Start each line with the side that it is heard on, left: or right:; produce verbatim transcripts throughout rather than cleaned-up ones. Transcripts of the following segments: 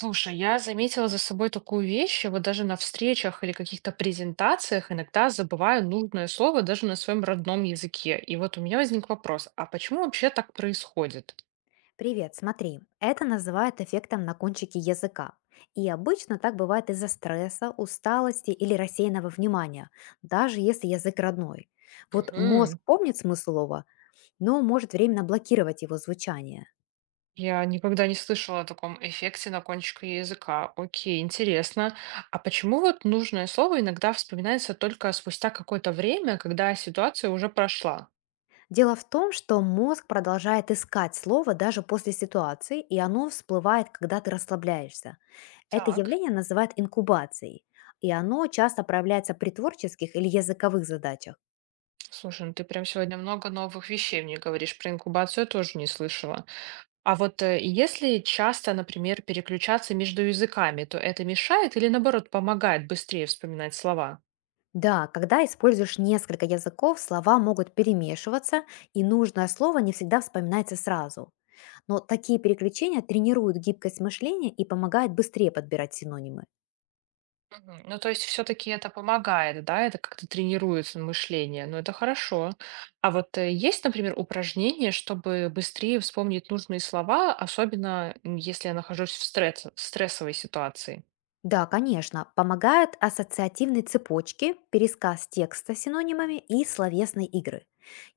right: Слушай, я заметила за собой такую вещь, я вот даже на встречах или каких-то презентациях иногда забываю нужное слово даже на своем родном языке. И вот у меня возник вопрос, а почему вообще так происходит?
left: Привет, смотри, это называют эффектом на кончике языка. И обычно так бывает из-за стресса, усталости или рассеянного внимания, даже если язык родной. Вот мозг
right: Мгм.
left: помнит смысл слова, но может временно блокировать его звучание.
right: Я никогда не слышала о таком эффекте на кончике языка. Окей, интересно. А почему вот нужное слово иногда вспоминается только спустя какое-то время, когда ситуация уже прошла?
left: Дело в том, что мозг продолжает искать слово даже после ситуации, и оно всплывает, когда ты расслабляешься. Это
right: Так.
left: явление называют инкубацией, и оно часто проявляется при творческих или языковых задачах.
right: Слушай, ну ты прям сегодня много новых вещей мне говоришь. Про инкубацию я тоже не слышала. А вот э, если часто, например, переключаться между языками, то это мешает или наоборот помогает быстрее вспоминать слова?
left: Да, когда используешь несколько языков, слова могут перемешиваться, и нужное слово не всегда вспоминается сразу. Но такие переключения тренируют гибкость мышления и помогают быстрее подбирать синонимы.
right: Мгм. Ну, то есть все-таки это помогает, да, это как-то тренируется мышление, но это хорошо. А вот э, есть, например, упражнение, чтобы быстрее вспомнить нужные слова, особенно м, если я нахожусь в стресс- в стрессовой ситуации?
left: Да, конечно, помогают ассоциативные цепочки, пересказ текста с синонимами и словесные игры.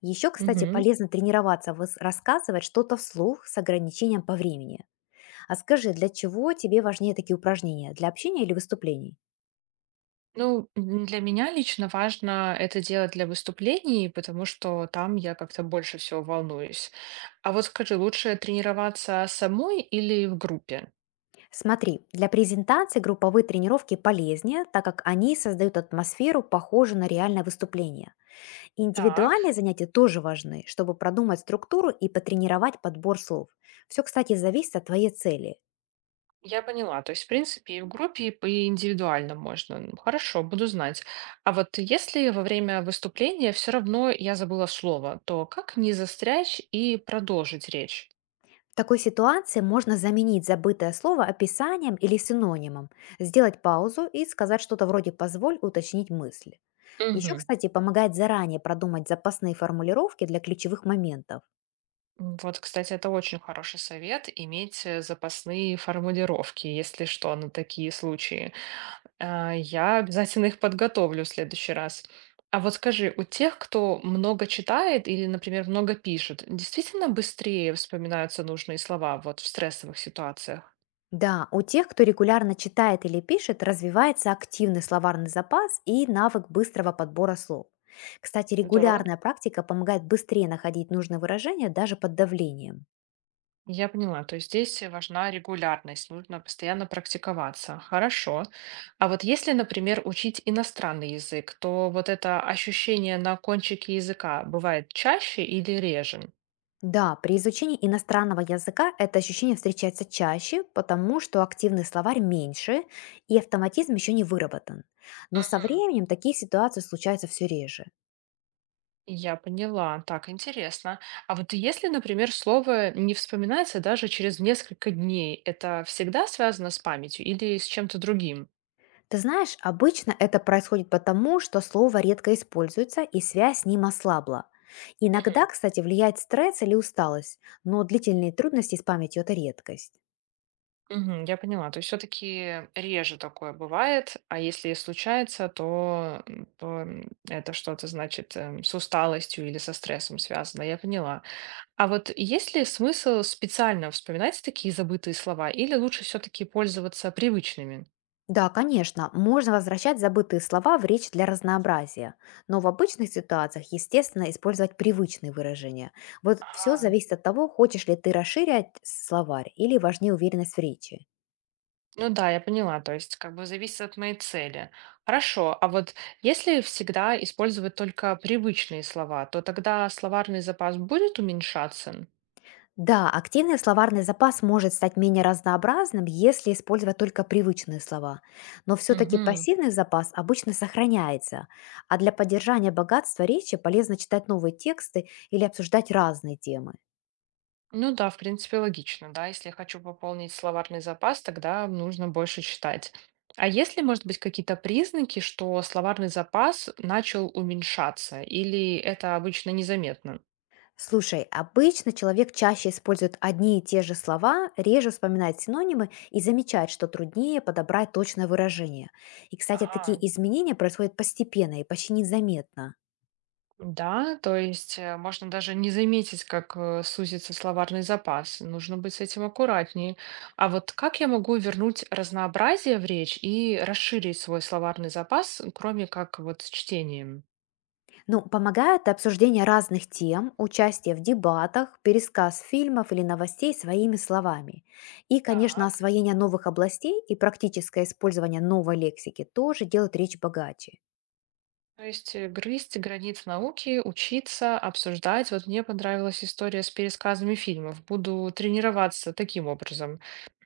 left: Еще, кстати,
right: Мгм.
left: полезно тренироваться выс- рассказывать что-то вслух с ограничением по времени. А скажи, для чего тебе важнее такие упражнения? Для общения или выступлений?
right: Ну, м, для меня лично важно это делать для выступлений, потому что там я как-то больше всего волнуюсь. А вот скажи, лучше тренироваться самой или в группе?
left: Смотри, для презентации групповые тренировки полезнее, так как они создают атмосферу, похожую на реальное выступление.
right: Так,
left: Индивидуальные занятия тоже важны, чтобы продумать структуру и потренировать подбор слов. Все, кстати, зависит от твоей цели.
right: я поняла. То есть, в принципе, и в группе, и п- и индивидуально можно. Ну, хорошо, буду знать. А вот если во время выступления все равно я забыла слово, то как не застрять и продолжить речь?
left: В такой ситуации можно заменить забытое слово описанием или синонимом, сделать паузу и сказать что-то вроде «позволь уточнить мысль». Еще,
right: Мгм.
left: кстати, помогает заранее продумать запасные формулировки для ключевых моментов.
right: М, Вот, кстати, это очень хороший совет иметь э, запасные формулировки, если что, на такие случаи. А, Я обязательно их подготовлю в следующий раз. А вот скажи, у тех, кто много читает или, например, много пишет, действительно быстрее вспоминаются нужные слова вот в стрессовых ситуациях?
left: Да, у тех, кто регулярно читает или пишет, развивается активный словарный запас и навык быстрого подбора слов. Кстати,
right: Здорово.
left: регулярная практика помогает быстрее находить нужные выражения даже под давлением.
right: Я поняла, то есть здесь важна регулярность, нужно постоянно практиковаться. Хорошо. А вот если, например, учить иностранный язык, то вот это ощущение на кончике языка бывает чаще или реже?
left: Да, при изучении иностранного языка это ощущение встречается чаще, потому что активный словарь меньше и автоматизм еще не выработан. Но со
right: Мгм.
left: временем такие ситуации случаются все реже.
right: Я поняла. Так, интересно. А вот если, например, слово не вспоминается даже через несколько дней, это всегда связано с памятью или с чем-то другим?
left: Ты знаешь, обычно это происходит потому, что слово редко используется и связь с ним ослабла. Иногда, кстати, влияет стресс или усталость, но длительные трудности с памятью– это редкость.
right: Мгм, я поняла. То есть все-таки реже такое бывает, а если и случается, то, м, то м, это что-то значит эм, с усталостью или со стрессом связано. Я поняла. А вот есть ли смысл специально вспоминать такие забытые слова или лучше все-таки пользоваться привычными?
left: Да, конечно, можно возвращать забытые слова в речь для разнообразия, но в обычных ситуациях, естественно, использовать привычные выражения. Вот все
right: Ага.
left: зависит от того, хочешь ли ты расширять словарь или важнее уверенность в речи.
right: Ну да, я поняла. То есть как бы зависит от моей цели. Хорошо. А вот если всегда использовать только привычные слова, то тогда словарный запас будет уменьшаться?
left: Да, активный словарный запас может стать менее разнообразным, если использовать только привычные слова. Но все-таки
right: Мгм.
left: пассивный запас обычно сохраняется. А для поддержания богатства речи полезно читать новые тексты или обсуждать разные темы.
right: Ну да, в принципе, логично, да. Если я хочу пополнить словарный запас, тогда нужно больше читать. А есть ли, может быть, какие-то признаки, что словарный запас начал уменьшаться, или это обычно незаметно?
left: Слушай, обычно человек чаще использует одни и те же слова, реже вспоминает синонимы и замечает, что труднее подобрать точное выражение. И, кстати, такие
right: Ага.
left: изменения происходят постепенно и почти незаметно.
right: Да, то есть э, можно даже не заметить, как э, сузится словарный запас. Нужно быть с этим аккуратнее. А вот как я могу вернуть разнообразие в речь и расширить свой словарный запас, кроме как вот с чтением?
left: Ну, помогает обсуждение разных тем, участие в дебатах, пересказ фильмов или новостей своими словами. И, конечно,
right: Так.
left: освоение новых областей и практическое использование новой лексики тоже делают речь богаче.
right: То есть э, грызть границы науки, учиться, обсуждать. Вот мне понравилась история с пересказами фильмов. Буду тренироваться таким образом.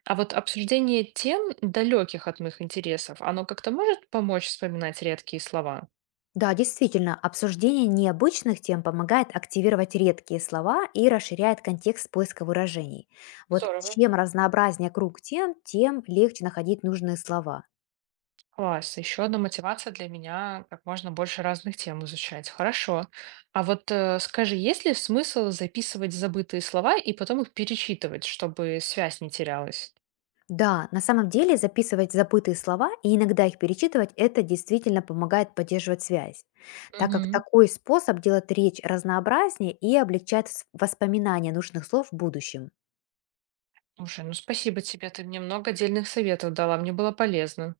right: А вот обсуждение тем, далеких от моих интересов, оно как-то может помочь вспоминать редкие слова?
left: Да, действительно, обсуждение необычных тем помогает активировать редкие слова и расширяет контекст поиска выражений. Вот
right: Здорово.
left: чем разнообразнее круг тем, тем легче находить нужные слова.
right: Класс. Еще одна мотивация для меня, как можно больше разных тем изучать. Хорошо. А вот э, скажи, есть ли смысл записывать забытые слова и потом их перечитывать, чтобы связь не терялась?
left: Да, на самом деле записывать забытые слова и иногда их перечитывать, это действительно помогает поддерживать связь, так как
right: Мгм.
left: такой способ делает речь разнообразнее и облегчает вс- воспоминания нужных слов в будущем.
right: Слушай, ну спасибо тебе, ты мне много отдельных советов дала, мне было полезно.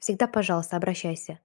left: Всегда, пожалуйста, обращайся.